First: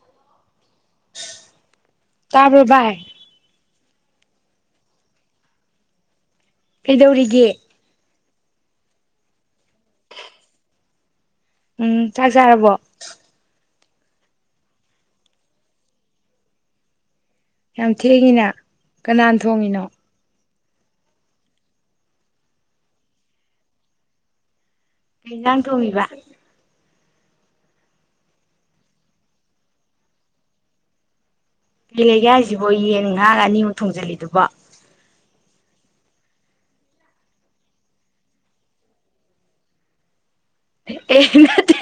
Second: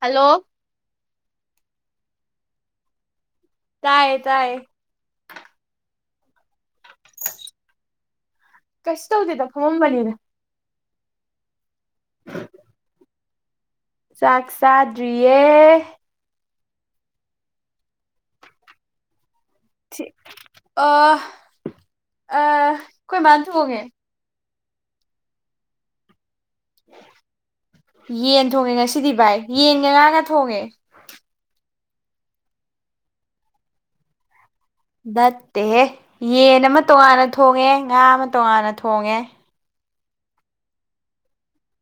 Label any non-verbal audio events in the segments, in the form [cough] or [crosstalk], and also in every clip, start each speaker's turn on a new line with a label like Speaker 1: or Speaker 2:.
Speaker 1: Hello
Speaker 2: ꯇꯥꯕ꯭ꯔ ꯕꯥꯏ꯫
Speaker 1: ꯇꯥꯌꯦ ꯇꯥꯌꯦ꯫
Speaker 2: ꯀꯩꯗꯧꯔꯤꯒꯦ
Speaker 1: ꯀꯩꯁꯨ ꯊꯧꯗꯦꯗ ꯐꯝꯃꯝꯕꯅꯤꯗ꯫
Speaker 2: ꯎꯝ ꯆꯥꯛꯆꯔꯥꯕꯣ
Speaker 1: ꯆꯥꯛ ꯆꯥꯗ꯭ꯔꯤꯌꯦ
Speaker 2: ꯌꯥꯝ ꯊꯦꯡꯉꯤꯅ ꯀꯅꯥ ꯊꯣꯡꯉꯤꯅꯣ
Speaker 1: ꯑ ꯑ ꯈꯣꯏ ꯃꯥꯅꯊꯣꯡꯉꯦ꯫
Speaker 2: ꯀꯩ ꯍꯤꯖꯥꯡ ꯊꯣꯡꯉꯤꯕ
Speaker 1: ꯌꯦꯟ ꯊꯣꯡꯉꯦ ꯉꯁꯤꯗꯤ ꯚꯥꯏ ꯌꯦꯟꯒ ꯉꯥꯒ ꯊꯣꯡꯉꯦ꯫
Speaker 2: ꯀꯩ ꯂꯩꯒꯦ ꯍꯥꯏꯁꯤꯕꯣ ꯌꯦꯟꯒ ꯉꯥꯒ ꯑꯅꯤꯃꯛ ꯊꯣꯡꯖꯤꯜꯂꯤꯗꯨꯕꯣ꯫
Speaker 1: ꯅꯠꯇꯦꯍꯦ ꯌꯦꯟ ꯑꯃ ꯇꯣꯉꯥꯟꯅ ꯊꯣꯡꯉꯦ ꯉꯥ ꯑꯃ ꯇꯣꯉꯥꯟꯅ ꯊꯣꯡꯉꯦ꯫
Speaker 2: ꯑꯦ ꯅꯠꯇꯦ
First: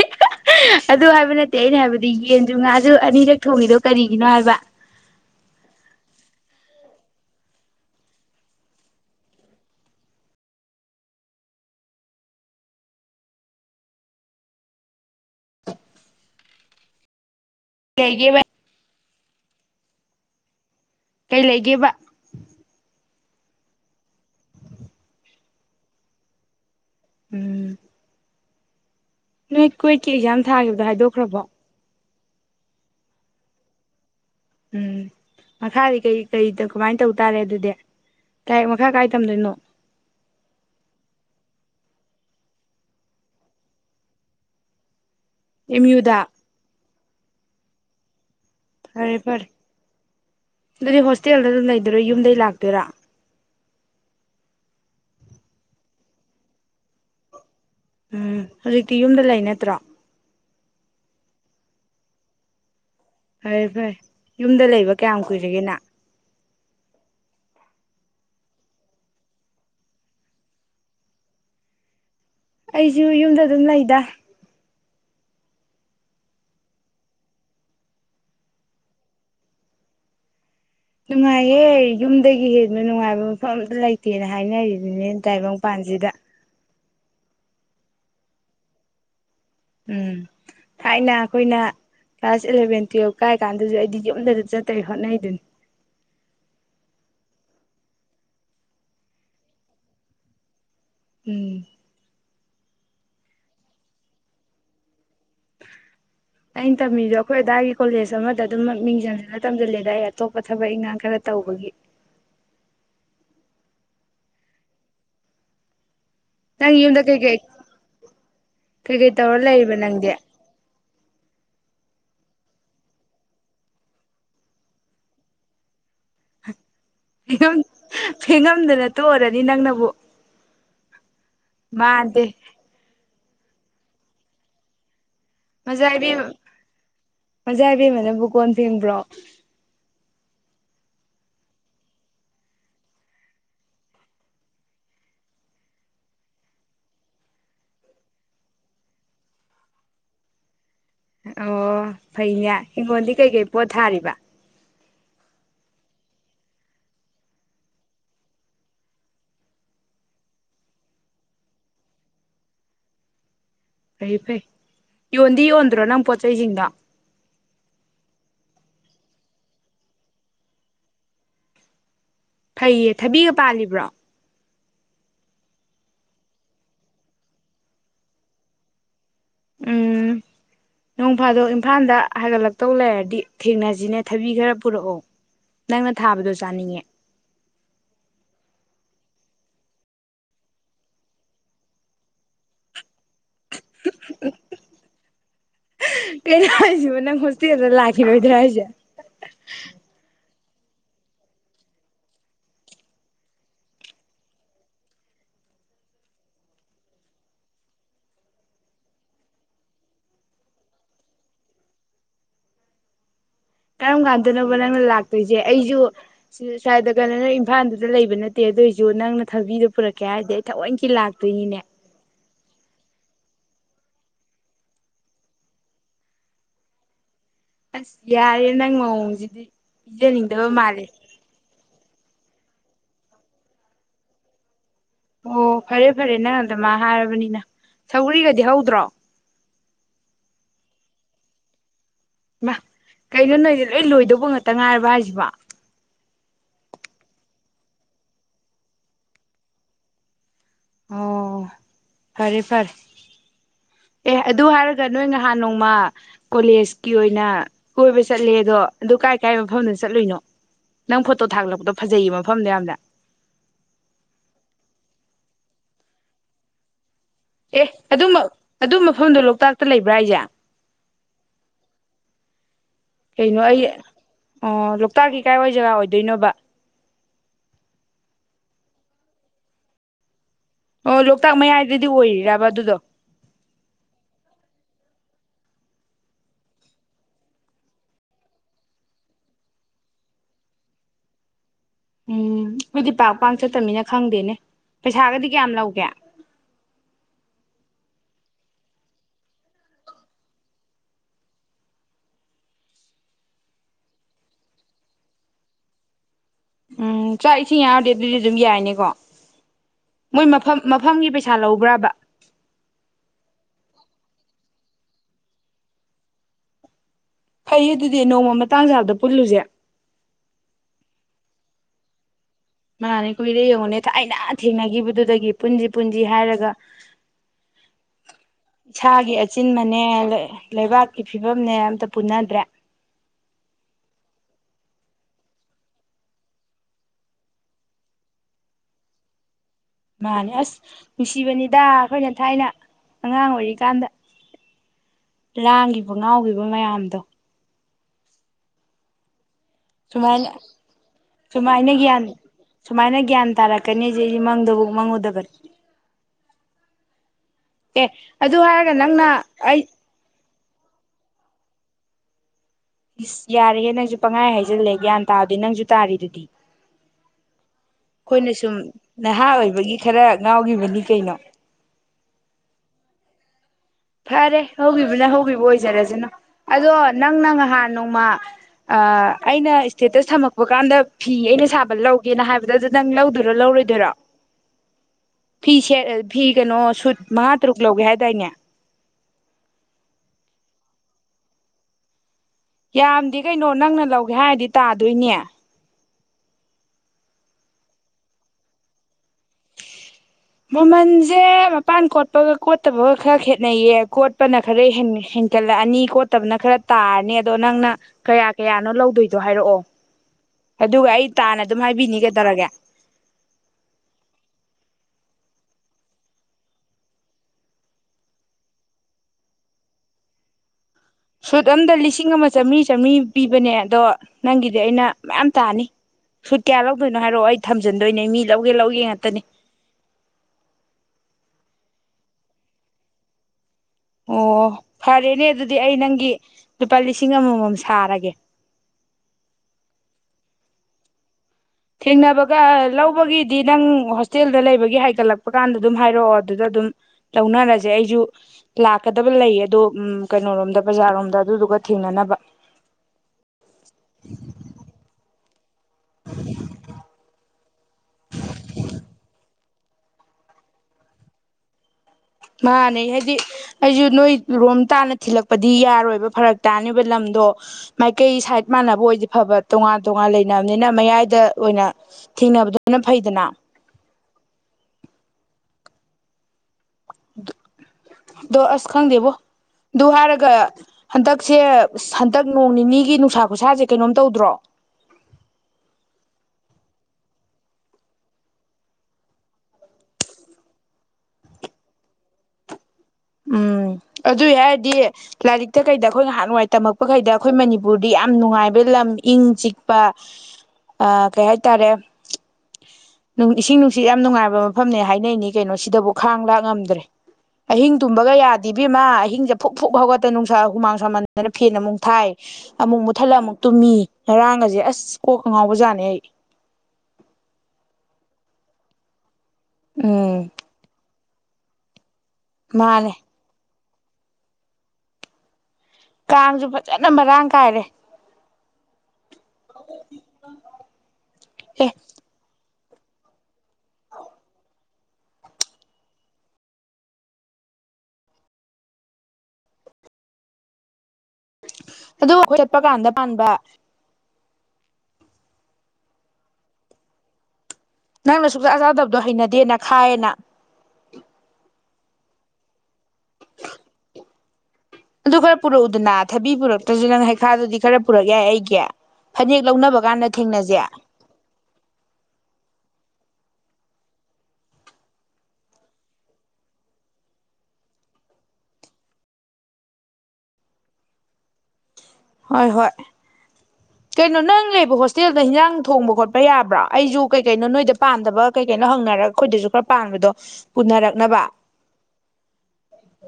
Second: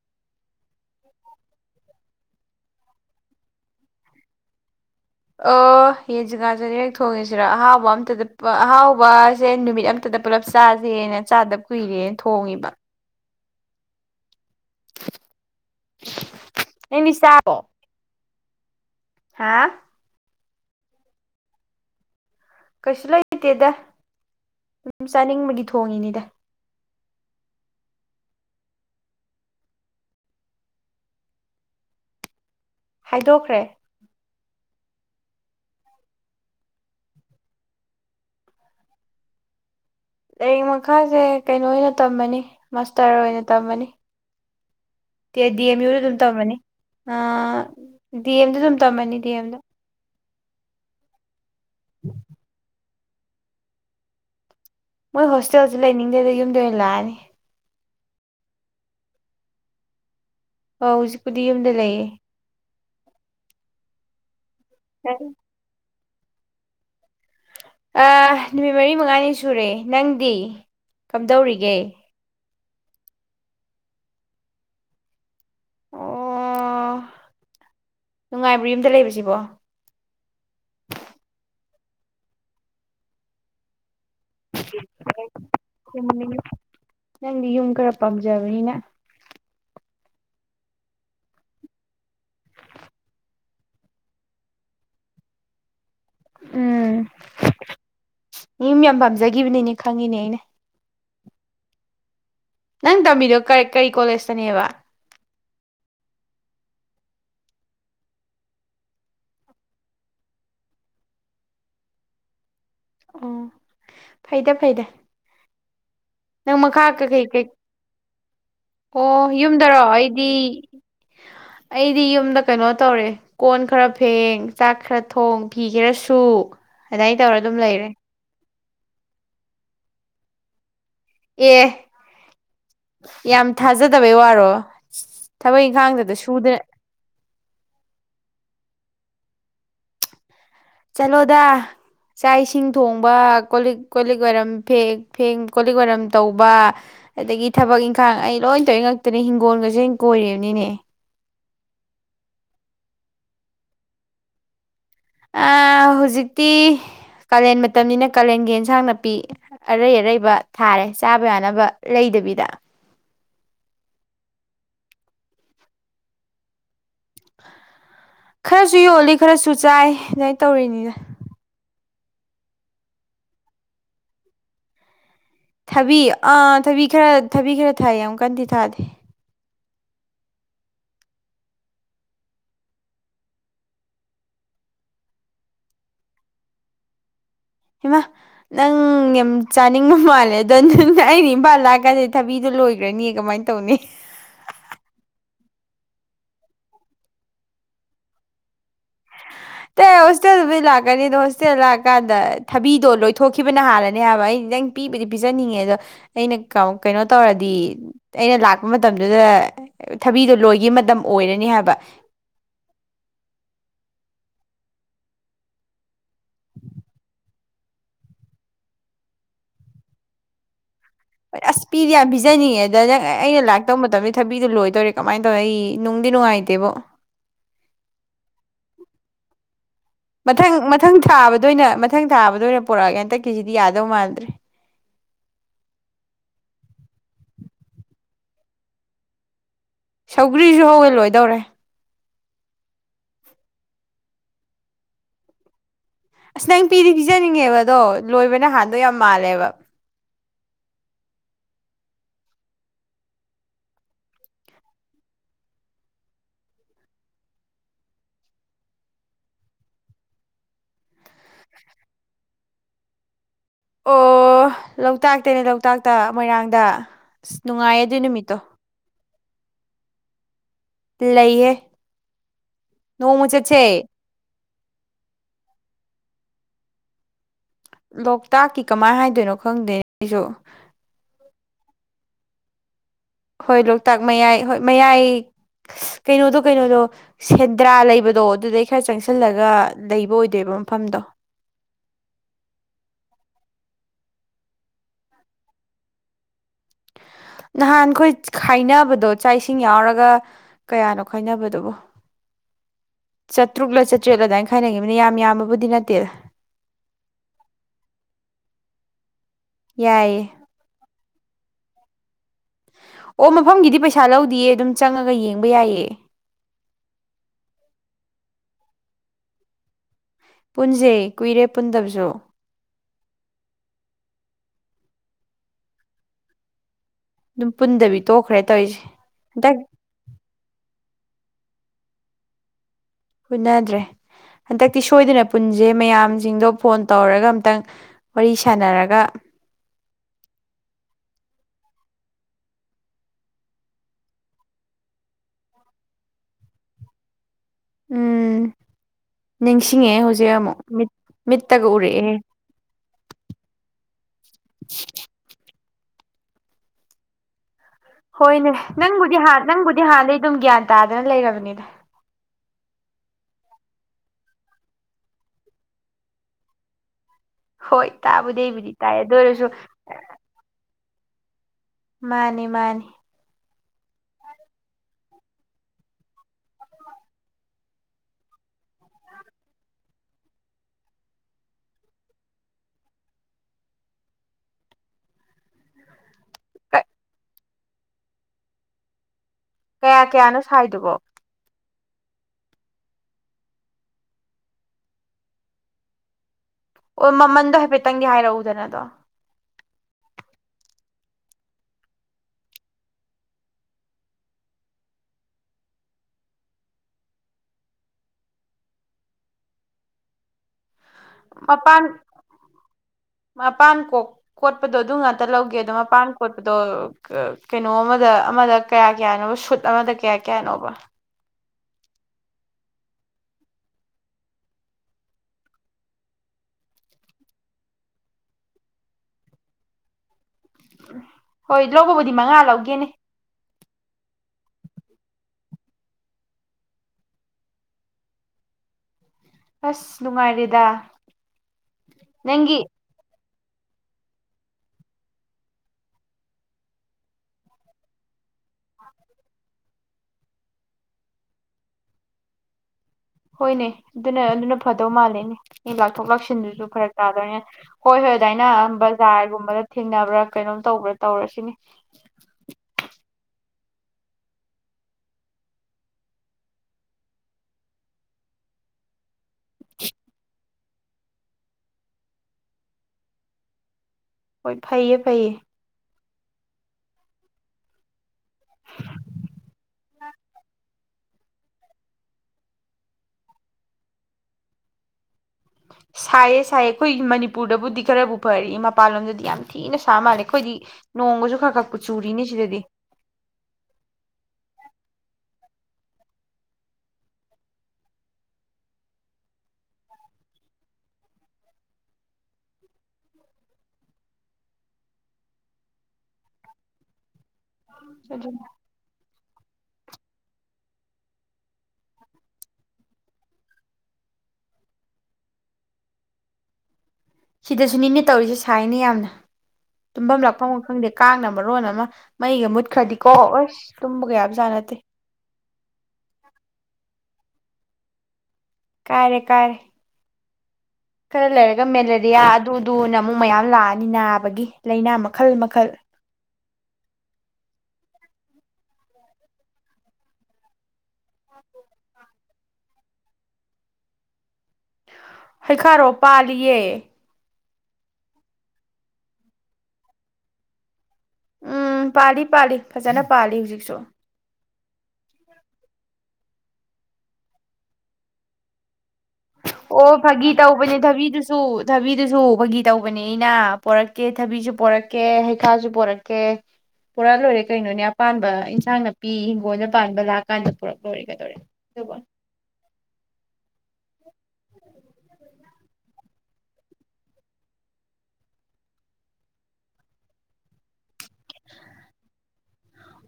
Speaker 2: ꯑꯗꯨ ꯍꯥꯏꯕ ꯅꯠꯇꯦ ꯑꯩꯅ ꯍꯥꯏꯕꯗꯤ ꯌꯦꯟꯁꯨ ꯉꯥꯁꯨ ꯑꯅꯤꯔꯛ ꯊꯣꯡꯉꯤꯗꯣ ꯀꯔꯤꯒꯤꯅꯣ ꯍꯥꯏꯕ꯫
Speaker 1: ꯑꯣ ꯌꯦꯟꯁꯨ ꯉꯥꯁꯨ ꯑꯅꯤꯃꯛ ꯊꯣꯡꯉꯤꯁꯤꯔꯣ ꯑꯍꯥꯎꯕ ꯑꯃꯇꯗ ꯑꯍꯥꯎꯕꯁꯦ ꯅꯨꯃꯤꯠ ꯑꯃꯠꯇꯗ ꯄꯨꯂꯞ ꯆꯥꯁꯦꯅ ꯆꯥꯗꯕ ꯀꯨꯏꯔꯦꯅ ꯊꯣꯡꯉꯤꯕ꯫ ꯅꯪꯗꯤ [unintelligible]
Speaker 2: [unintelligible]
Speaker 1: ꯍꯥꯥ
Speaker 2: ꯀꯩ ꯂꯩꯒꯦꯕ
Speaker 1: ꯀꯩꯁꯨ ꯂꯩꯇꯦꯗ ꯑꯗꯨꯝ ꯆꯥꯅꯤꯡꯕꯒꯤ ꯊꯣꯡꯉꯤꯅꯤꯗ꯫
Speaker 2: ꯎꯝ꯫ ꯅꯣꯏ ꯀ꯭ꯋꯦꯠꯀꯤ ꯑꯦꯛꯖꯥꯝ ꯊꯥꯈꯤꯕꯗꯣ ꯍꯥꯏꯗꯣꯛꯈ꯭ꯔꯕꯣ?
Speaker 1: ꯍꯥꯏꯗꯣꯛꯈ꯭ꯔꯦ꯫
Speaker 2: ꯎꯝ ꯃꯈꯥꯗꯤ ꯀꯩ ꯀꯔꯤ ꯀꯃꯥꯏꯅ ꯇꯧ ꯇꯥꯔꯦ ꯑꯗꯨꯗꯤ, ꯂꯥꯏꯔꯤꯛ ꯃꯈꯥ ꯀꯥꯏ ꯇꯝꯗꯣꯏꯅꯣ?
Speaker 1: ꯂꯥꯏꯔꯤꯛ ꯃꯈꯥꯁꯦ ꯀꯩꯅꯣ ꯑꯣꯏꯅ ꯇꯝꯃꯅꯤ ꯃꯥꯁꯇꯔ ꯑꯣꯏꯅ ꯇꯝꯃꯅꯤ꯫ [unintelligible]
Speaker 2: ꯑꯦꯝ
Speaker 1: ꯗꯤ_ꯑꯦꯝ_ꯌꯨ ꯗ ꯑꯗꯨꯝ
Speaker 2: ꯌꯨꯗ
Speaker 1: ꯇꯝꯃꯅꯤ꯫ ꯑꯥ꯫ ꯗꯤ_ꯑꯦꯝ ꯗ ꯑꯗꯨꯝ
Speaker 2: ꯐꯔꯦ
Speaker 1: ꯇꯝꯃꯅꯤ
Speaker 2: ꯐꯔꯦ
Speaker 1: ꯗꯤ_ꯑꯦꯝ ꯗ꯫
Speaker 2: ꯑꯗꯨꯗꯤ ꯍꯣꯁꯇꯦꯜ꯫ ꯑꯗ ꯑꯗꯨꯝ ꯂꯩꯗꯣꯏꯔ ꯌꯨꯝꯗꯩ ꯂꯥꯛꯇꯣꯏꯔꯥ꯫
Speaker 1: ꯃꯣꯏ ꯍꯣꯁꯇꯦꯜꯁꯦ ꯂꯩꯅꯤꯡꯗꯦꯗ ꯌꯨꯝꯗꯩ ꯑꯣꯏꯅ ꯂꯥꯛꯑꯅꯤ꯫
Speaker 2: ꯎꯝ ꯍꯧꯖꯤꯛꯇꯤ ꯌꯨꯝꯗ ꯂꯩ ꯅꯠꯇ꯭ꯔꯣ꯫
Speaker 1: ꯑꯧ ꯍꯧꯖꯤꯛꯄꯨꯗꯤ ꯌꯨꯝꯗ ꯂꯩꯌꯦ꯫
Speaker 2: ꯐꯔꯦ ꯐꯔꯦ꯫ ꯌꯨꯝꯗ ꯂꯩꯕ ꯀꯌꯥꯝ ꯀꯨꯏꯔꯒꯦ ꯅꯪ꯫
Speaker 1: ꯑ ꯅꯨꯃꯤꯠ ꯃꯔꯤ ꯃꯉꯥꯅꯤ ꯁꯨꯔꯦ ꯅꯪꯗꯤ ꯀꯝꯗꯧꯔꯤꯒꯦ꯫
Speaker 2: ꯑꯩꯁꯨ ꯌꯨꯝꯗ ꯑꯗꯨꯝ ꯂꯩꯗ꯫
Speaker 1: ꯑꯣ꯫ ꯅꯨꯡꯉꯥꯏꯕ꯭ꯔꯣ ꯌꯨꯝꯗ ꯂꯩꯕꯁꯤꯕꯣ꯫
Speaker 2: ꯅꯨꯡꯉꯥꯏꯌꯦ ꯌꯨꯝꯗꯒꯤ ꯍꯦꯟꯕ ꯅꯨꯡꯉꯥꯏꯕ ꯃꯐꯝ ꯑꯝꯇ ꯂꯩ꯫ ꯇꯦꯅ ꯍꯥꯏꯅꯔꯤꯗꯨꯅꯦ ꯇꯥꯏꯕꯪ ꯄꯥꯟꯁꯤꯗ꯫
Speaker 1: ꯅꯪꯗꯤ ꯌꯨꯝ ꯈꯔ ꯄꯥꯝꯖꯕꯅꯤꯅ꯫
Speaker 2: ꯎꯝ ꯊꯥꯏꯅ ꯑꯩꯈꯣꯏꯅ ꯀ꯭ꯂꯥꯁ ꯏꯂꯚꯦꯟ ꯇ꯭ꯋꯦꯜꯕ ꯀꯥꯏ ꯀꯥꯟꯗꯁꯨ ꯑꯩꯗꯤ ꯌꯨꯝꯗꯗ ꯆꯠꯇꯣꯏ ꯍꯣꯠꯅꯩꯗꯨꯅꯤ꯫
Speaker 1: ꯎꯝ ꯌꯨꯝ ꯌꯥꯝ ꯄꯥꯝꯖꯈꯤꯕꯅꯤꯅꯦ ꯈꯪꯉꯤꯅꯦ ꯑꯩꯅ꯫
Speaker 2: ꯎꯝ꯫
Speaker 1: ꯅꯪ ꯇꯝꯃꯤꯗꯣ ꯀ ꯀꯩ ꯀꯣꯂꯦꯖꯇꯅꯦꯕ꯫
Speaker 2: ꯑꯩꯅ ꯇꯝꯃꯤꯗꯣ ꯑꯈꯣꯏ ꯑꯗꯥꯏꯒꯤ ꯀꯣꯂꯦꯖ ꯑꯃꯗ ꯑꯗꯨꯝꯃꯛ ꯃꯤꯡ ꯆꯟꯖꯜꯂ ꯇꯝꯖꯜꯂꯦꯗ ꯑꯩ ꯑꯇꯣꯞꯄ ꯊꯕꯛ ꯏꯪꯈꯥꯡ ꯈꯔ ꯇꯧꯕꯒꯤ꯫
Speaker 1: ꯑꯣ ꯐꯩꯗ ꯐꯩꯗ꯫ ꯅꯪ ꯃꯈꯥ
Speaker 2: ꯌꯨꯝꯗ
Speaker 1: ꯀꯀꯩ
Speaker 2: ꯀꯩꯀꯩ
Speaker 1: ꯀꯩ
Speaker 2: ꯀꯩꯀꯩ
Speaker 1: ꯑꯣ
Speaker 2: ꯇꯧꯔ ꯂꯩꯔꯤꯕ
Speaker 1: ꯌꯨꯝꯗꯔꯣ
Speaker 2: ꯅꯪꯗꯤ
Speaker 1: ꯑꯩꯗꯤ ꯑꯩꯗꯤ ꯌꯨꯝꯗ ꯀꯩꯅꯣ ꯇꯧꯔꯦ ꯀꯣꯟ ꯈꯔ ꯐꯦꯡ ꯆꯥꯛ ꯈꯔ ꯊꯣꯡ ꯐꯤ ꯈꯔ ꯁꯨ ꯁꯨ ꯑꯗꯨꯃꯥꯏꯅ ꯇꯧꯔ ꯑꯗꯨꯝ ꯂꯩꯔꯦ꯫
Speaker 2: ꯉꯝꯗꯅ ꯇꯣꯛꯑꯔꯅꯤ ꯅꯪꯅꯕꯨ꯫
Speaker 1: ꯑꯦ
Speaker 2: ꯃꯥꯟꯗꯦ꯫
Speaker 1: ꯌꯥꯝ ꯊꯥꯖꯗꯕꯩ ꯋꯥꯔꯣ꯫ ꯊꯕꯛ
Speaker 2: ꯃꯖꯥ
Speaker 1: ꯏꯪꯈꯥꯡꯗꯗ
Speaker 2: ꯏꯕꯦꯝ
Speaker 1: ꯁꯨꯗꯅ
Speaker 2: ꯃꯖꯥ ꯏꯕꯦꯝꯃꯅꯕꯨ ꯀꯣꯟ ꯐꯦꯡꯕ꯭ꯔꯣ꯫ [unintelligible]
Speaker 1: ꯆꯠꯂꯣꯗ ꯆꯥꯛ ꯏꯁꯤꯡ ꯊꯣꯡꯕ ꯀꯣꯂꯤꯛ ꯀꯣꯂꯤꯛ ꯋꯥꯏꯔꯝ ꯐꯦꯡ ꯀꯣꯂꯤꯛ ꯋꯥꯏꯔꯝ ꯇꯧꯕ ꯑꯗꯒꯤ ꯊꯕꯛ ꯏꯟꯈꯥꯡ ꯑꯩ ꯂꯣꯏ ꯇꯢꯔꯤ ꯉꯥꯛꯇꯅꯤ ꯏꯪꯒꯣꯜꯀꯁꯦ ꯑꯩ ꯀꯣꯏꯔꯤꯃꯤꯅꯦ꯫
Speaker 2: ꯑꯣ ꯐꯩꯅꯦ ꯍꯤꯡꯒꯣꯜꯗꯤ ꯀꯩꯀꯩ ꯄꯣꯠ ꯊꯥꯔꯤꯕ꯫
Speaker 1: ꯑꯥ ꯍꯧꯖꯤꯛꯇꯤ ꯀꯥꯂꯦꯟ ꯃꯇꯝꯅꯤꯅ ꯀꯥꯂꯦꯟꯒꯤ ꯑꯦꯟꯁꯥꯡ ꯅꯥꯄꯤ ꯑꯔꯩ ꯑꯔꯩꯕ ꯊꯥꯔꯦ ꯆꯥꯕ ꯌꯥꯅꯕ ꯂꯩꯗꯕꯤꯗ꯫
Speaker 2: ꯐꯩ ꯐꯩ ꯌꯣꯟꯗꯤ ꯌꯣꯟꯗ꯭ꯔꯣ ꯅꯪ ꯄꯣꯠꯆꯩꯁꯤꯡꯗꯣ꯫
Speaker 1: ꯈꯔꯁꯨ ꯌꯣꯜꯂꯤ ꯈꯔꯁꯨ ꯆꯥꯏ ꯑꯗꯥꯏꯟ ꯇꯧꯔꯤꯅꯗꯥ꯫
Speaker 2: ꯐꯩꯌꯦ ꯊꯕꯤꯒ ꯄꯥꯜꯂꯤꯕ꯭ꯔꯣ꯫
Speaker 1: ꯊꯕꯤ ꯑꯥ ꯊꯕꯤ ꯈꯔ ꯊꯕꯤ ꯈꯔ ꯊꯥꯏ ꯌꯥꯝ ꯀꯟꯅꯗꯤ ꯊꯥꯗꯦ꯫
Speaker 2: ꯎꯝ ꯅꯣꯡ ꯐꯥꯗꯣꯛ ꯏꯝꯐꯥꯟꯗ ꯍꯥꯏꯒꯠꯂꯛꯇꯧ ꯂꯩꯔꯗꯤ ꯊꯦꯡꯅꯁꯤꯅꯦ ꯊꯕꯤ ꯈꯔ ꯄꯨꯔꯛꯑꯣ ꯅꯪꯅ ꯊꯥꯕꯗꯣ ꯆꯥꯅꯤꯡꯉꯦ꯫
Speaker 1: ꯏꯃꯥ ꯅꯪ ꯌꯥꯝ ꯆꯥꯅꯤꯡꯕ ꯃꯥꯜꯂꯦ ꯑꯗꯣ ꯅꯪꯅ ꯑꯩꯅ ꯏꯝꯐꯥꯜ ꯂꯥꯛꯀꯗꯤ ꯊꯕꯤꯗꯣ ꯂꯣꯏꯒ꯭ꯔꯅꯤꯌꯦ ꯀꯃꯥꯏ ꯇꯧꯅꯤ꯫
Speaker 2: ꯀꯩꯅꯣ ꯍꯥꯏꯁꯤꯕꯣ ꯅꯪ ꯍꯣꯁꯇꯦꯜꯗ ꯂꯥꯛꯈꯤꯔꯣꯏꯗ꯭ꯔꯥ ꯍꯥꯏꯁꯦ꯫
Speaker 1: [unintelligible] ꯇꯥꯕꯤ ꯂꯥꯛꯀꯅꯤꯗꯣ ꯍꯣꯁꯇꯦꯜ ꯂꯥꯛꯑꯀꯥꯟꯗ ꯊꯕꯤꯗꯣ ꯂꯣꯏꯊꯣꯛꯈꯤꯕꯅ ꯍꯥꯜꯂꯅꯤ ꯍꯥꯏꯕ ꯑꯩ ꯅꯪ ꯄꯤꯕꯗꯤ ꯄꯤꯖꯅꯤꯡꯉꯦ ꯑꯗꯣ ꯑꯩꯅ ꯀꯥꯎ ꯀꯩꯅꯣ ꯇꯧꯔꯗꯤ ꯑꯩꯅ ꯂꯥꯛꯄ ꯃꯇꯝꯗꯨꯗ ꯊꯕꯤꯗꯣ ꯂꯣꯏꯒꯤꯕ ꯃꯇꯝ ꯑꯣꯏꯔꯅꯤ ꯍꯥꯏꯕ꯫
Speaker 2: ꯀꯔꯝ ꯀꯥꯟꯗꯅꯣꯕ ꯅꯪꯅ ꯂꯥꯛꯇꯣꯏꯁꯦ ꯑꯩꯁꯨ ꯁ꯭ꯋꯥꯏꯗ ꯀꯩꯅꯣ ꯅ‌ꯣꯏ ꯏꯝꯐꯥꯜꯗꯨꯗ ꯂꯩꯕ ꯅꯠꯇꯦ ꯑꯗꯨꯏꯁꯨ ꯅꯪꯅ ꯊꯕꯤꯗꯣ ꯄꯨꯔꯛꯀꯦ ꯍꯥꯏꯔꯗꯤ ꯊꯑꯣ ꯀꯤ ꯂꯥꯛꯇꯣꯏꯅꯤꯅꯦ꯫
Speaker 1: ꯍꯥꯏꯖꯅꯤꯡꯉꯦ ꯑꯗ ꯅꯪ ꯑꯩꯅ ꯂꯥꯛꯇꯧ ꯃꯇꯝꯗ ꯊꯕꯤꯗꯨꯣ ꯂꯣꯏꯗꯧꯔꯦ ꯀꯃꯥꯏꯅ ꯇꯧꯔꯤ ꯑꯩ ꯅꯨꯡꯗꯤ ꯅꯨꯡꯉꯥꯏꯇꯦꯕꯣ꯫
Speaker 2: ꯑꯁ ꯌꯥꯔꯦ ꯅꯪ ꯃꯑꯣꯡꯖꯤꯗꯤ
Speaker 1: ꯃꯊꯪ ꯃꯊꯪ ꯊꯥꯕꯗ ꯑꯣꯏꯅ ꯃꯊꯪ ꯊꯥꯕꯗ ꯑꯣꯏꯅ ꯄꯨꯔꯛꯑꯒꯦ ꯍꯟꯗꯛꯀꯤꯁꯤꯗꯤ ꯌꯥꯗꯧ ꯃꯥꯟꯗ꯭ꯔꯦ꯫
Speaker 2: ꯑꯣ ꯐꯔꯦ ꯐꯔꯦ ꯅꯪ ꯑꯗꯨꯃꯥꯏ ꯍꯥꯏꯔꯕꯅꯤꯅ ꯁꯧꯒ꯭ꯔꯤ ꯒꯗꯤ ꯍꯧꯗ꯭ꯔꯣ꯫
Speaker 1: ꯁꯧꯒ꯭ꯔꯤꯁꯨ ꯍꯧꯋꯦ ꯂꯣꯏꯗꯧꯔꯦ꯫
Speaker 2: ꯍꯩꯃ ꯀꯩꯅꯣ ꯅꯣꯏꯗꯤ ꯂꯣꯏ ꯂꯣꯏꯗꯧꯕ ꯉꯥꯛꯇ ꯉꯥꯏꯔꯕ ꯍꯥꯏꯁꯤꯕꯣ꯫
Speaker 1: ꯑꯁ ꯅꯪ ꯄꯤꯗꯤ ꯄꯤꯖꯅꯤꯡꯉꯦꯕ ꯑꯗꯣ ꯂꯣꯏꯕꯅ ꯍꯥꯟꯅꯗꯣꯏ ꯌꯥꯝ ꯃꯥꯜꯂꯦꯕ꯫
Speaker 2: ꯑꯣ ꯐꯔꯦ ꯐꯔꯦ ꯑꯦ ꯑꯗꯨ ꯍꯥꯏꯔꯒ ꯅꯣꯏ ꯉꯍꯥꯟ ꯅꯣꯡꯃꯥ ꯀ‌ꯣꯂ‌ꯦꯁꯀꯤ ꯑ‌ꯣꯏꯅꯥ ꯀ‌ꯣꯏꯕꯥ ꯆꯠꯂ‌ꯦꯗ‌ꯣ ꯀꯥꯏ ꯀꯥꯏ ꯆꯠꯂ‌ꯨꯏꯅ‌ꯣ ꯅ‌ꯪ ꯐ‌ꯣꯇ‌ꯣ ꯊꯒꯠꯂꯛꯄꯗꯣ ꯐꯖꯩꯌꯦ ꯃꯐꯝꯗ‌ꯣ ꯌꯥꯝꯅꯥ
Speaker 1: ꯑꯣ ꯂꯣꯛꯇꯥꯛꯇꯅꯦ ꯂꯣꯛꯇꯥꯛꯇ ꯃꯣꯏꯔꯥꯡꯗ꯫ ꯑꯁ
Speaker 2: ꯑꯦ
Speaker 1: ꯅꯨꯡꯉꯥꯏꯌꯦ ꯑꯗꯨꯏ
Speaker 2: ꯑꯗꯨꯃꯛ
Speaker 1: ꯅꯨꯃꯤꯠꯇꯣ
Speaker 2: ꯑꯗꯨ ꯃꯐꯝꯗꯣ ꯂꯣꯛꯇꯥꯛ ꯂꯩꯕ꯭ꯔꯥ ꯍꯥꯏꯖꯦ꯫
Speaker 1: ꯂꯩꯏꯌꯦ ꯅꯣꯡꯃ
Speaker 2: ꯀꯩꯅꯣ
Speaker 1: ꯆꯠꯁꯦ꯫
Speaker 2: ꯑꯩ ꯑꯣ ꯂꯣꯛꯇꯥꯛꯀꯤ ꯀꯥꯏꯋꯥꯏ ꯖꯒꯥ ꯑꯣꯏꯗꯣꯏꯅꯣꯕ꯫
Speaker 1: ꯂꯣꯛꯇꯥꯛꯀꯤ ꯀꯃꯥꯏꯅ ꯍꯥꯏꯗꯣꯏꯅꯣ ꯈꯪꯗꯦ ꯑꯩꯁꯨ
Speaker 2: ꯑꯣ ꯂꯣꯛꯇꯥꯛ ꯃꯌꯥꯏꯗꯗꯤ ꯑꯣꯏꯔꯤꯔꯕ ꯑꯗꯨꯗꯣ꯫
Speaker 1: ꯍꯣꯏ ꯂꯣꯛꯇꯥꯛ ꯃꯌꯥꯏ ꯍꯣꯏ ꯃꯌꯥꯏ ꯀꯩꯅꯣꯗꯣ ꯀꯩꯅꯣꯗꯣ ꯁꯦꯟꯗ꯭ꯔꯥ ꯂꯩꯕꯗꯣ ꯑꯗꯨꯗꯩ ꯈꯔ ꯆꯪꯁꯤꯜꯂꯒ ꯂꯩꯕ ꯑꯣꯏꯗꯣꯏꯕ ꯃꯐꯝꯗꯣ꯫
Speaker 2: ꯎꯝ ꯑꯩꯗꯤ ꯄꯥꯛ ꯄꯥꯛ ꯆꯠꯇꯝꯅꯤꯅ ꯈꯪꯗꯦꯅꯦ ꯄꯩꯁꯥꯒꯗꯤ ꯀꯌꯥꯝ ꯂꯧꯒꯦ
Speaker 1: ꯅꯍꯥꯟꯈꯣꯏ ꯈꯥꯏꯅꯕꯗꯣ ꯆꯥꯛ ꯏꯁꯤꯡ ꯌꯥꯎꯔꯒ ꯀꯌꯥꯅꯣ ꯈꯥꯏꯅꯕꯗꯨꯕꯨ ꯆꯥꯇ꯭ꯔꯨꯛꯂ ꯆꯥꯇ꯭ꯔꯦꯠꯂ ꯑꯗꯨꯃꯥꯏ ꯈꯥꯏꯅꯒꯤꯝꯅꯦ ꯌꯥꯝ ꯌꯥꯝꯕꯕꯨꯗꯤ ꯅꯠꯇꯦꯗ꯫
Speaker 2: ꯎꯝ ꯆꯥꯛ ꯏꯁꯤꯡ ꯌꯥꯎꯔꯗꯦ ꯑꯗꯨꯗꯤ ꯑꯗꯨꯝ ꯌꯥꯏꯅꯤꯀꯣ
Speaker 1: ꯌꯥꯏꯌꯦ
Speaker 2: ꯃꯣꯏ ꯃꯐꯝ ꯃꯥ ꯃꯐꯝꯒꯤ ꯄꯩꯁꯥ ꯂꯧꯕ꯭ꯔꯕꯥ꯫
Speaker 1: ꯑꯣ ꯃꯐꯝꯒꯤꯗꯤ ꯄꯩꯁꯥ ꯂꯧꯗꯌꯦ ꯑꯗꯨꯝ ꯆꯪꯉꯒ ꯌꯦꯡꯕ ꯌꯥꯏꯌꯦ꯫
Speaker 2: ꯐꯩꯌꯦ ꯑꯗꯨꯗꯤ ꯅꯣꯡꯃ ꯃꯇꯥꯡ ꯆꯥꯕꯗ ꯄꯨꯜꯂꯨꯖꯦ꯫
Speaker 1: ꯄꯨꯟꯖꯦ ꯀꯨꯏꯔꯦ ꯄꯨꯟꯗꯕꯁꯨ꯫
Speaker 2: ꯃꯥꯅꯦ ꯀꯨꯏꯔꯦ ꯌꯦꯡꯉꯨꯅꯦ ꯊꯥꯏꯅ ꯊꯦꯡꯅꯒꯤꯕꯗꯨꯗꯒꯤ ꯄꯨꯟꯖꯤ ꯄꯨꯟꯖꯤ ꯍꯥꯏꯔꯒ
Speaker 1: ꯑꯗꯨꯝ ꯄꯨꯟꯗꯕꯤ ꯇꯣꯛꯈ꯭ꯔꯦ ꯇꯧꯔꯤꯁꯦ
Speaker 2: ꯏꯁꯥꯒꯤ
Speaker 1: ꯍꯟꯗꯛ
Speaker 2: ꯑꯆꯤꯟꯕꯅꯦ ꯂꯩ ꯂꯩꯕꯥꯛ ꯐꯤ ꯐꯤꯕꯝꯅꯦ ꯑꯝꯇ ꯄꯨꯟꯅꯗ꯭ꯔꯦ
Speaker 1: ꯄꯨꯅꯗ꯭ꯔꯦ ꯍꯟꯗꯛꯇꯤ ꯁꯣꯏꯗꯅ ꯄꯨꯟꯖꯦ ꯃꯌꯥꯝꯖꯤꯡꯗꯣ ꯐꯣꯟ ꯇꯧꯔꯒ ꯑꯝꯇꯪ ꯋꯥꯔꯤ ꯁꯥꯟꯅꯔꯒ꯫
Speaker 2: ꯃꯥꯅꯦ ꯑꯁ ꯅꯨꯡꯁꯤꯕꯅꯤꯗ ꯑꯩꯈꯣꯏꯅ ꯊꯥꯏꯅ ꯑꯉꯥꯡ ꯑꯣꯏꯔꯤꯀꯥꯟꯗ ꯂꯥꯡꯒꯤꯕ ꯉꯥꯎꯒꯤꯕ ꯃꯌꯥꯝꯗꯣ꯫
Speaker 1: ꯎꯝ꯫ ꯅꯤꯡꯁꯤꯡꯉꯛꯑꯦ
Speaker 2: ꯁꯨꯃꯥꯏꯅ
Speaker 1: ꯍꯧꯖꯤꯛ ꯑꯃꯨꯛ ꯃꯤꯠ ꯃꯤꯠꯇꯒ
Speaker 2: ꯁꯨꯃꯥꯏꯅ ꯒ꯭ꯌꯥꯟ
Speaker 1: ꯎꯔꯛꯑꯦ
Speaker 2: ꯁꯨꯃꯥꯏꯅ ꯒ꯭ꯌꯥꯟ ꯇꯥꯔꯛꯀꯅꯦꯖꯦ ꯑꯩꯖꯤ ꯃꯪꯗꯕꯧ ꯃꯪꯉꯨꯗꯕꯅꯤ꯫ ꯑꯦ ꯑꯗꯨ
Speaker 1: ꯍꯣꯏꯅꯦ
Speaker 2: ꯍꯥꯏꯔꯒ ꯅꯪꯅ
Speaker 1: ꯅꯪꯕꯨꯗꯤ ꯍꯥꯟ
Speaker 2: ꯑꯩ
Speaker 1: ꯅꯪꯕꯨꯗꯤ ꯍꯥꯟꯅꯗꯩ ꯗꯨꯝ ꯒ꯭ꯌꯥꯟ ꯇꯥꯗꯅ ꯂꯩꯔꯕꯅꯤꯗ꯫
Speaker 2: ꯏꯁ ꯌꯥꯔꯦꯍꯦ ꯅꯪꯖꯨ ꯄꯪꯍꯥꯏ ꯍꯥꯏꯖꯤꯜꯂꯦ ꯒ꯭ꯌꯥꯟ ꯇꯥꯗꯤ ꯅꯪꯖꯨ ꯇꯥꯔꯤꯗꯨꯗꯤ꯫
Speaker 1: ꯍꯣꯏ
Speaker 2: ꯑꯈꯣꯏꯅ
Speaker 1: ꯇꯥꯕꯨꯗꯤ
Speaker 2: ꯁꯨꯝ
Speaker 1: ꯑꯩꯕꯨꯗꯤ ꯇꯥꯏ ꯑꯗꯨ
Speaker 2: ꯅꯍꯥ
Speaker 1: ꯑꯣꯏꯔꯁꯨ
Speaker 2: ꯑꯣꯏꯕꯒꯤ ꯈꯔ ꯉꯥꯎꯒꯤꯕꯅꯤ ꯀꯩꯅꯣ꯫
Speaker 1: ꯃꯥꯅꯦ ꯃꯥꯅꯦ꯫
Speaker 2: ꯐꯔꯦ ꯍꯧꯒꯤꯕꯅ ꯍꯧꯒꯤꯕ ꯑꯣꯏꯖꯔꯖꯅꯨ ꯑꯗꯣ ꯅꯪꯅ ꯉꯍꯥꯟ ꯅꯣꯡꯃ ꯑꯥ ꯑꯩꯅ ꯁꯇꯦꯇꯁ ꯊꯃꯛꯄꯀꯥꯟꯗ ꯐꯤ ꯑꯩꯅ ꯁꯥꯕ ꯂꯧꯒꯦꯅ ꯍꯥꯏꯕꯗꯣ ꯑꯗꯨ ꯅꯪ ꯂꯧꯗꯣꯏꯔꯣ ꯂꯧꯔꯣꯏꯗꯣꯏꯔꯣ ꯐꯤ ꯁꯦꯑꯦ ꯐꯤ ꯀꯩꯅꯣ ꯁꯨꯠ ꯃꯥ ꯇ꯭ꯔꯨꯛ ꯂꯧꯒꯦ ꯍꯥꯏꯗꯥꯏꯅꯦ꯫
Speaker 1: ꯀꯌꯥ ꯀꯌꯥꯅꯣ ꯁꯥꯔꯤꯗꯨꯕꯣ꯫
Speaker 2: ꯌꯥꯝꯗꯦ ꯀꯩꯅꯣ ꯅꯪꯅ ꯂꯧꯒꯦ ꯍꯥꯏꯔꯗꯤ ꯇꯥꯗꯣꯏꯅꯦ꯫
Speaker 1: ꯑꯣ ꯃꯃꯟꯗꯣ ꯍꯥꯏꯐꯦꯠꯇꯪꯗꯤ ꯍꯥꯏꯔꯛꯎꯗꯅ ꯑꯗꯣ꯫
Speaker 2: ꯃꯃꯟꯁꯦ ꯃꯄꯥꯟ ꯀꯣꯠꯄꯒ ꯀꯣꯠꯇꯕꯒ ꯈꯔ ꯈꯦꯅꯩꯌꯦ ꯀꯣꯠꯄꯅ ꯈꯔ ꯍꯦꯟ ꯍꯦꯟꯀꯠꯂꯛꯑꯅꯤ ꯀꯣꯠꯇꯕꯅ ꯈꯔ ꯇꯥꯔꯅꯤ ꯑꯗꯣ ꯅꯪꯅ ꯀꯌꯥ ꯀꯌꯥꯅꯣ ꯂꯧꯗꯣꯏꯗꯣ ꯍꯥꯏꯔꯛꯑꯣ꯫ ꯑꯗꯨꯒ ꯑꯩ ꯇꯥꯅ ꯑꯗꯨꯝ
Speaker 1: ꯃꯄꯥꯟ
Speaker 2: ꯍꯥꯏꯕꯤꯅꯤ ꯀꯩꯗꯧꯔꯒꯦ꯫
Speaker 1: ꯃꯄꯥꯟ ꯀꯣꯛ ꯀꯣꯠꯄꯗꯣ ꯑꯗꯨ ꯉꯥꯛꯇ ꯂꯧꯒꯦ ꯑꯗꯣ ꯃꯄꯥꯟ ꯀꯣꯠꯄꯗꯣ ꯀꯩꯅꯣ ꯑꯃꯗ ꯑꯃꯗ ꯀꯌꯥ ꯀꯌꯥꯅꯣꯕ ꯁꯨꯠ ꯑꯃꯗ ꯀꯌꯥ ꯀꯌꯥꯅꯣꯕ꯫
Speaker 2: ꯁꯨꯠ ꯑꯝꯗ ꯂꯤꯁꯤꯡ ꯑꯃ ꯆꯥꯃ꯭ꯔꯤ ꯆꯥꯃ꯭ꯔꯤ ꯄꯤꯕꯅꯦ ꯑꯗꯣ ꯅꯪꯒꯤꯗꯤ ꯑꯩꯅ ꯃꯌꯥꯝ ꯇꯥꯅꯤ ꯁꯨꯠ ꯀꯌꯥ ꯂꯧꯗꯣꯏꯅꯣ ꯍꯥꯏꯔꯛꯑꯣ ꯑꯩ ꯊꯝꯖꯟꯗꯣꯏꯅꯦ ꯃꯤ ꯂꯧꯒꯦ ꯂꯧꯒꯦ ꯉꯥꯇꯅꯤ꯫
Speaker 1: ꯍꯣꯏ ꯂꯧꯕꯕꯨꯗꯤ ꯃꯉꯥ ꯂꯧꯒꯦꯅꯦ꯫
Speaker 2: ꯑꯣ ꯐꯥꯔꯦꯅꯦ ꯑꯗꯨꯗꯤ ꯑꯩ ꯅꯪꯒꯤ ꯂꯨꯄꯥ ꯂꯤꯁꯤꯡ ꯑꯃꯃꯝ ꯁꯥꯔꯒꯦ꯫
Speaker 1: ꯑꯁ ꯅꯨꯡꯉꯥꯏꯔꯦꯗ꯫
Speaker 2: ꯊꯦꯡꯅꯕꯒ
Speaker 1: ꯅꯪꯒꯤ
Speaker 2: ꯑ ꯂꯧꯕꯒꯤ ꯗꯤ ꯅꯪ ꯍꯣꯁꯇꯦꯜꯗ ꯂꯩꯕꯒꯤ ꯍꯥꯏꯒꯠꯂꯛꯄ ꯀꯥꯟꯗꯨꯗ ꯗꯨꯝ ꯍꯥꯏꯔꯛꯑꯣ ꯑꯗꯨꯗ ꯑꯗꯨꯝ ꯂꯧꯅꯔꯁꯦ ꯑꯩꯖꯨ ꯂꯥꯛꯀꯗꯕ ꯂꯩꯌꯦ ꯑꯗꯣ ꯎꯝ ꯀꯩꯅꯣꯔꯣꯝꯗ ꯕꯖꯥꯔꯣꯝꯗ ꯑꯗꯨꯗꯨꯒ ꯊꯦꯡꯅꯅꯕ꯫
Speaker 1: ꯍꯣꯏꯅꯦ ꯑꯗꯨꯅ ꯑꯗꯨꯅ ꯐꯗꯧ ꯃꯥꯜꯂꯦꯅꯦ꯫ ꯃꯤ ꯂꯥꯛꯊꯣꯛ ꯂꯥꯎꯁꯤꯟꯗꯨꯁꯨ ꯐꯔꯛ ꯇꯥꯗꯣꯏꯅꯦ ꯍꯣꯏ ꯍꯣꯏ ꯑꯗꯥꯏꯅ ꯎꯝ ꯕꯖꯥꯔꯒꯨꯝꯕꯗ ꯊꯦꯡꯅꯕ꯭ꯔ ꯀꯩꯅꯣꯝ ꯇꯧꯕ꯭ꯔ ꯇꯧꯔꯁꯤꯅꯦ꯫
Speaker 2: ꯃꯥꯥꯅꯦ ꯍꯥꯏꯗꯤ ꯑꯩꯖꯨ ꯅꯣꯏ ꯂꯣꯝ ꯇꯥꯅ ꯊꯤꯜꯂꯛꯄꯗꯤ ꯌꯥꯔꯣꯏꯕ ꯐꯔꯛ ꯇꯥꯅꯦꯕ ꯂꯝꯗꯣ ꯃꯥꯏꯀꯩ ꯁꯥꯏꯠ ꯃꯥꯟꯅꯕ ꯑꯣꯏꯔꯗꯤ ꯐꯕ꯫ ꯇꯣꯉꯥꯟ ꯇꯣꯉꯥꯜ ꯂꯩꯅ ꯅꯤꯅ ꯃꯌꯥꯏꯗ ꯑꯣꯏꯅ ꯊꯦꯡꯅꯕꯗꯨꯅ ꯐꯩꯗꯅ꯫
Speaker 1: ꯍꯣꯏ ꯐꯩꯌꯦ ꯐꯩꯌꯦ
Speaker 2: ꯗꯣ ꯗꯣ ꯑꯁ ꯈꯪꯗꯦꯕꯣ ꯑꯗꯨ ꯍꯥꯏꯔꯒ ꯍꯟꯗꯛꯁꯦ ꯏꯁ ꯍꯟꯗꯛ ꯅꯣꯡ ꯅꯤꯅꯤꯒꯤ ꯅꯨꯡꯁꯥ ꯈꯨꯁꯥꯁꯦ ꯀꯩꯅꯣꯝ ꯇꯧꯗ꯭ꯔꯣ꯫
Speaker 1: ꯁꯥꯏꯌꯦ ꯁꯥꯏꯌꯦ ꯑꯩꯈꯣꯏ ꯃꯅꯤꯄꯨꯔꯗꯕꯨꯗꯤ ꯈꯔꯕꯨ ꯐꯔꯤꯌꯦ ꯃꯄꯥꯟꯂꯣꯝꯗꯗꯤ ꯌꯥꯝ ꯊꯤꯅ ꯁꯥ ꯃꯥꯜꯂꯦ ꯑꯩꯈꯣꯏꯗꯤ ꯅꯣꯡꯒꯁꯨ ꯈꯔ ꯈꯔꯄꯨ ꯆꯨꯔꯤꯅꯦ ꯁꯤꯗꯗꯤ꯫
Speaker 2: ꯇꯥ ꯀꯩꯗ ꯑꯩꯈꯣꯏ ꯉꯍꯥꯟ ꯋꯥꯏ ꯇꯃꯛꯄ ꯈꯩꯗ ꯑꯩꯈꯣꯏ ꯃꯅꯤꯄꯨꯔꯗꯤ ꯌꯥꯝ ꯅꯨꯡꯉꯥꯏꯕ ꯂꯝ ꯏꯪ ꯆꯤꯛꯄ ꯑꯥ ꯀꯩ ꯍꯥꯏꯇꯥꯔꯦ ꯏꯁꯤꯡ ꯅꯨꯡꯁꯤꯠ ꯌꯥꯝ ꯅꯨꯡꯉꯥꯏꯕ ꯃꯐꯝꯅꯦ ꯍꯥꯏꯅꯩꯅꯤ ꯀꯩꯅꯣ ꯁꯤꯗꯕꯣꯛ ꯈꯥꯡ ꯂꯥꯛ ꯉꯝꯗ꯭ꯔꯦ꯫ ꯇꯨꯝꯕꯒ
Speaker 1: ꯑꯗꯨ
Speaker 2: ꯌꯥꯗꯦ ꯏꯕꯦꯝꯃ ꯑꯍꯤꯡ ꯖꯦ ꯐꯨꯛ ꯐꯨꯛ ꯍꯧꯒꯠꯇꯅ ꯅꯨꯡꯁꯥ ꯍꯨꯃꯥꯡ ꯁꯧꯃꯟꯗꯅ ꯐꯦꯟ ꯑꯃꯨꯛ ꯊꯥꯏ ꯑꯃꯨꯛ ꯃꯨꯊꯠꯂ ꯑꯃꯨꯛ ꯇꯨꯝꯃꯤ ꯉꯔꯥꯡꯒꯁꯦ ꯑꯁ ꯀꯣꯛꯀ ꯉꯥꯎꯕꯖꯥꯟꯅꯦ ꯑꯩ꯫
Speaker 1: ꯁꯤꯗꯁꯨꯅꯤꯅꯦ ꯇꯧꯔꯤꯁꯦ ꯁꯥꯏꯅꯦ ꯌꯥꯝꯅ꯫ ꯇꯨꯝꯕꯝ
Speaker 2: ꯎꯝ
Speaker 1: ꯂꯥꯛꯐꯝꯒ ꯈꯪꯗꯦ꯫ ꯀꯥꯡꯅ ꯃꯔꯣꯟ ꯑꯃ ꯃꯩꯒ
Speaker 2: ꯃꯥꯅꯦ
Speaker 1: ꯃꯨꯠꯈ꯭ꯔꯗꯤꯀꯣ ꯑꯁ ꯇꯨꯝꯕꯒ ꯌꯥꯕꯖꯥꯠ ꯅꯠꯇꯦ
Speaker 2: ꯀꯥꯡꯁꯨ ꯐꯖꯅ ꯃꯔꯥꯡ ꯀꯥꯏꯔꯦ
Speaker 1: ꯀꯥꯏꯔꯦ ꯀꯥꯏꯔꯦ
Speaker 2: [inaudible]
Speaker 1: ꯈꯔ ꯂꯩꯔꯒ
Speaker 2: ꯑꯦ
Speaker 1: ꯃꯦꯂꯔꯤꯌꯥ ꯑꯗꯨꯗꯨꯅ ꯑꯃꯨꯛ ꯃꯌꯥꯝ ꯂꯥꯛꯑꯅꯤ ꯅꯥꯕꯒꯤ ꯂꯩꯅꯥ ꯃꯈꯜ ꯃꯈꯜ
Speaker 2: ꯑꯗꯨ ꯆꯠꯄ ꯀꯥꯟꯗ ꯄꯥꯟꯕ
Speaker 1: ꯍꯩꯈꯥꯔꯣ ꯄꯥꯜꯂꯤꯌꯦ
Speaker 2: ꯅꯪꯅ ꯁꯨꯡꯆꯥ ꯆꯥꯗꯕꯗꯣ ꯍꯩꯅꯗꯦꯅ ꯈꯥꯏꯌꯦꯅ
Speaker 1: ꯎꯝ ꯄꯥꯜꯂꯤ ꯄꯥꯜꯂꯤ ꯐꯖꯅ ꯄꯥꯜꯂꯤ ꯍꯧꯖꯤꯛꯁꯨ
Speaker 2: ꯑꯗꯨ ꯈꯔ ꯄꯨꯔꯛꯎꯗꯅ ꯊꯕꯤ ꯄꯨꯔꯛꯇ꯭ꯔꯁꯨ ꯅꯪ ꯍꯩꯈꯥꯗꯨꯗꯤ ꯈꯔ ꯄꯨꯔꯛ ꯌꯥꯏ ꯑꯩꯒꯤ ꯐꯅꯦꯛ ꯂꯧꯅꯕ
Speaker 1: ꯑꯣ
Speaker 2: ꯀꯥꯟꯗ
Speaker 1: ꯐꯥꯒꯤ
Speaker 2: ꯊꯦꯡꯅꯁꯦ
Speaker 1: ꯇꯧꯕꯅꯦ ꯊꯕꯤꯗꯨꯁꯨ ꯊꯕꯤꯗꯨꯁꯨ ꯐꯥꯒꯤ ꯇꯧꯕꯅꯦ ꯑꯩꯅ ꯄꯣꯔꯛꯀꯦ ꯊꯕꯤꯁꯨ ꯄꯣꯔꯛꯀꯦ ꯍꯩꯈꯥꯁꯨ ꯄꯣꯔꯛꯀꯦ ꯄꯨꯔꯛꯑ ꯂꯣꯏꯔꯦ ꯀꯩꯅꯣꯅꯦ ꯑꯄꯥ ꯏꯟꯁꯥꯡ ꯅꯥꯄꯤ ꯍꯤꯡꯒꯣꯜꯗ ꯄꯥꯟꯕ ꯂꯥꯛꯑꯀꯥꯟꯗ ꯄꯨꯔꯛꯂꯣꯏꯔꯦ ꯀꯗꯧꯔꯦ ꯑꯗꯨꯕꯣ
Speaker 2: ꯍꯣꯏ ꯍꯣꯏ ꯀꯩꯅꯣ ꯅꯪ ꯂꯩꯕ ꯍꯣꯁꯇꯦꯜꯗ ꯍꯤꯟꯖꯥꯡ ꯊꯣꯡꯕ ꯈꯣꯠꯄ ꯌꯥꯕ꯭ꯔꯣ ꯑꯩꯁꯨ ꯀꯩ ꯀꯩꯅꯣ ꯅꯣꯏꯗ ꯄꯥꯟꯗꯕ ꯀꯩ ꯀꯩꯅꯣ ꯍꯪꯅꯔꯒ ꯑꯈꯣꯏꯗꯁꯨ ꯈꯔ ꯄꯥꯟꯕꯗꯣ ꯄꯨꯅꯔꯛ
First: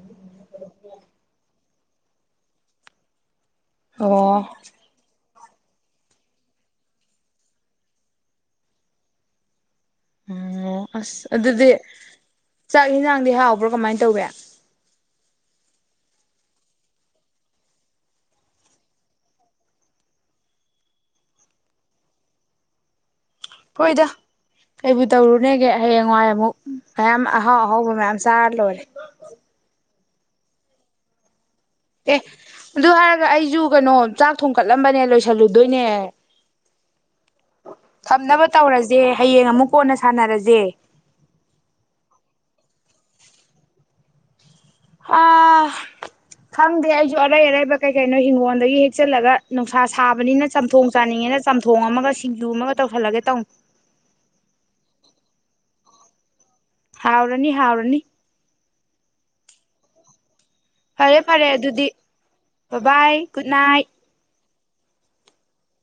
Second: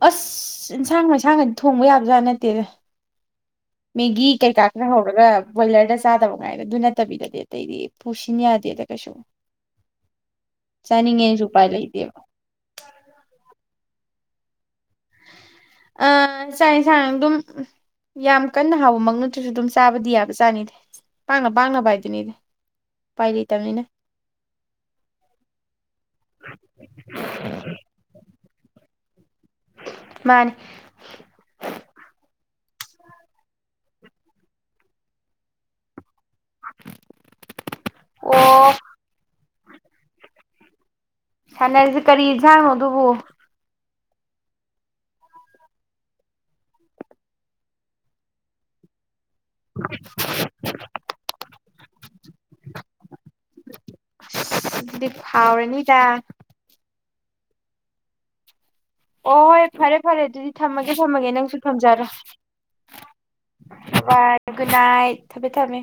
Speaker 1: ꯑꯁ ꯏꯟꯁꯥꯡ ꯃꯩꯁꯥꯡꯒꯗꯤ ꯊꯣꯡꯕ ꯌꯥꯝꯕꯖꯥꯠ ꯅꯠꯇꯦꯗ ꯃꯦꯒꯤ
Speaker 2: ꯑꯣ
Speaker 1: ꯀꯩꯀꯥ ꯈ꯭ꯔ ꯍꯧꯔꯒ ꯕꯣꯏꯂꯔꯗ ꯆꯥꯗꯕ ꯉꯥꯏꯗ ꯑꯗꯨ ꯅꯠꯇꯕꯤꯗꯗꯤ ꯑꯇꯩꯗꯤ ꯄꯨꯁꯤꯟ ꯌꯥꯗꯦꯗ ꯀꯩꯁꯨ
Speaker 2: ꯑꯣ ꯑꯁ
Speaker 1: ꯆꯥꯅꯤꯡꯉꯦꯁꯨ ꯎꯄꯥꯏ
Speaker 2: ꯑꯗꯨꯗꯤ
Speaker 1: ꯂꯩꯇꯦꯕ
Speaker 2: ꯆꯥꯛ ꯌꯦꯟꯁꯥꯡꯗꯤ ꯍꯥꯎꯕ꯭ꯔꯣ ꯀꯃꯥꯏꯅ ꯇꯧꯋꯦ꯫
Speaker 1: ꯑ ꯆꯥꯛ ꯌꯦꯟꯁꯥꯡ ꯑꯗꯨꯝ ꯌꯥꯝ ꯀꯟꯅ ꯍꯥꯎꯕꯃꯛ ꯅꯠꯇ꯭ꯔꯁꯨ ꯑꯗꯨꯝ ꯆꯥꯕꯗꯤ ꯌꯥꯕ ꯖꯥꯠꯅꯤꯗ ꯄꯥꯡꯅ ꯄꯥꯡꯅꯕ ꯍꯥꯏꯗꯨꯅꯤꯗ ꯎꯄꯥꯏ ꯂꯩꯇꯕꯅꯤꯅ
Speaker 2: ꯍꯣꯏꯗ ꯀꯩꯕꯨ ꯇꯧꯔꯨꯅꯦꯒꯦ ꯍꯌꯦꯡꯋꯥꯏ ꯑꯃꯨꯛ ꯃꯌꯥꯝ ꯑꯍꯥꯎ ꯑꯍꯥꯎꯕ ꯃꯌꯥꯝ ꯆꯥꯔ ꯂꯣꯏꯔꯦ
Speaker 1: ꯃꯥꯅꯤ
Speaker 2: ꯑꯦ ꯑꯗꯨ ꯍꯥꯏꯔꯒ ꯑꯩꯁꯨ ꯀꯩꯅꯣ ꯆꯥꯛ ꯊꯣꯡ ꯀꯠꯂꯝꯕꯅꯦ ꯂꯣꯏꯁꯜꯂꯨꯗꯣꯏꯅꯦ ꯊꯝꯅꯕ
Speaker 1: ꯑꯣ
Speaker 2: ꯇꯧꯔꯁꯦ ꯍꯌꯦꯡ ꯑꯃꯨꯛ ꯀꯣꯟꯅ ꯁꯥꯟꯅꯔꯁꯦ
Speaker 1: ꯁꯥꯟꯅꯔꯤꯁꯦ ꯀꯔꯤ ꯏꯟꯖꯥꯡꯅꯣ ꯑꯗꯨꯕꯨ
Speaker 2: ꯑ ꯈꯪꯗꯦ ꯑꯩꯁꯨ ꯑꯔꯩ ꯑꯔꯩꯕ ꯀꯩ ꯀꯩꯅꯣ ꯍꯤꯡꯒꯣꯜꯗꯒꯤ ꯍꯦꯛꯆꯜꯂꯒ ꯅꯨꯡꯁꯥ ꯁꯥꯕꯅꯤꯅ ꯆꯝꯊꯣꯡ ꯆꯥꯅꯤꯡꯉꯦꯅ ꯆꯝꯊꯣꯡ ꯑꯃꯒ ꯁꯤꯡꯖꯨ ꯑꯃꯒ ꯇꯧꯁꯤꯜꯂꯒꯦ ꯇꯧꯅꯤ
Speaker 1: ꯑ
Speaker 2: ꯍꯥꯎꯔꯅꯤ ꯍꯥꯎꯔꯅꯤ꯫
Speaker 1: ꯑꯣ ꯍꯣꯏ ꯐꯔꯦ ꯐꯔꯦ ꯑꯗꯨꯗꯤ ꯊꯝꯃꯒꯦ
Speaker 2: ꯐꯔꯦ
Speaker 1: ꯊꯝꯃꯒꯦ
Speaker 2: ꯐꯔꯦ
Speaker 1: ꯅꯪꯁꯨ
Speaker 2: ꯑꯗꯨꯗꯤ
Speaker 1: ꯊꯝꯖꯔꯣ
Speaker 2: ꯕꯕꯥꯏ ꯒꯨꯗ ꯅꯥꯏꯠ
Speaker 1: ꯕꯕꯥꯏ ꯒꯨꯗ ꯅꯥꯏꯠ ꯊꯝꯃꯦ ꯊꯝꯃꯦ꯫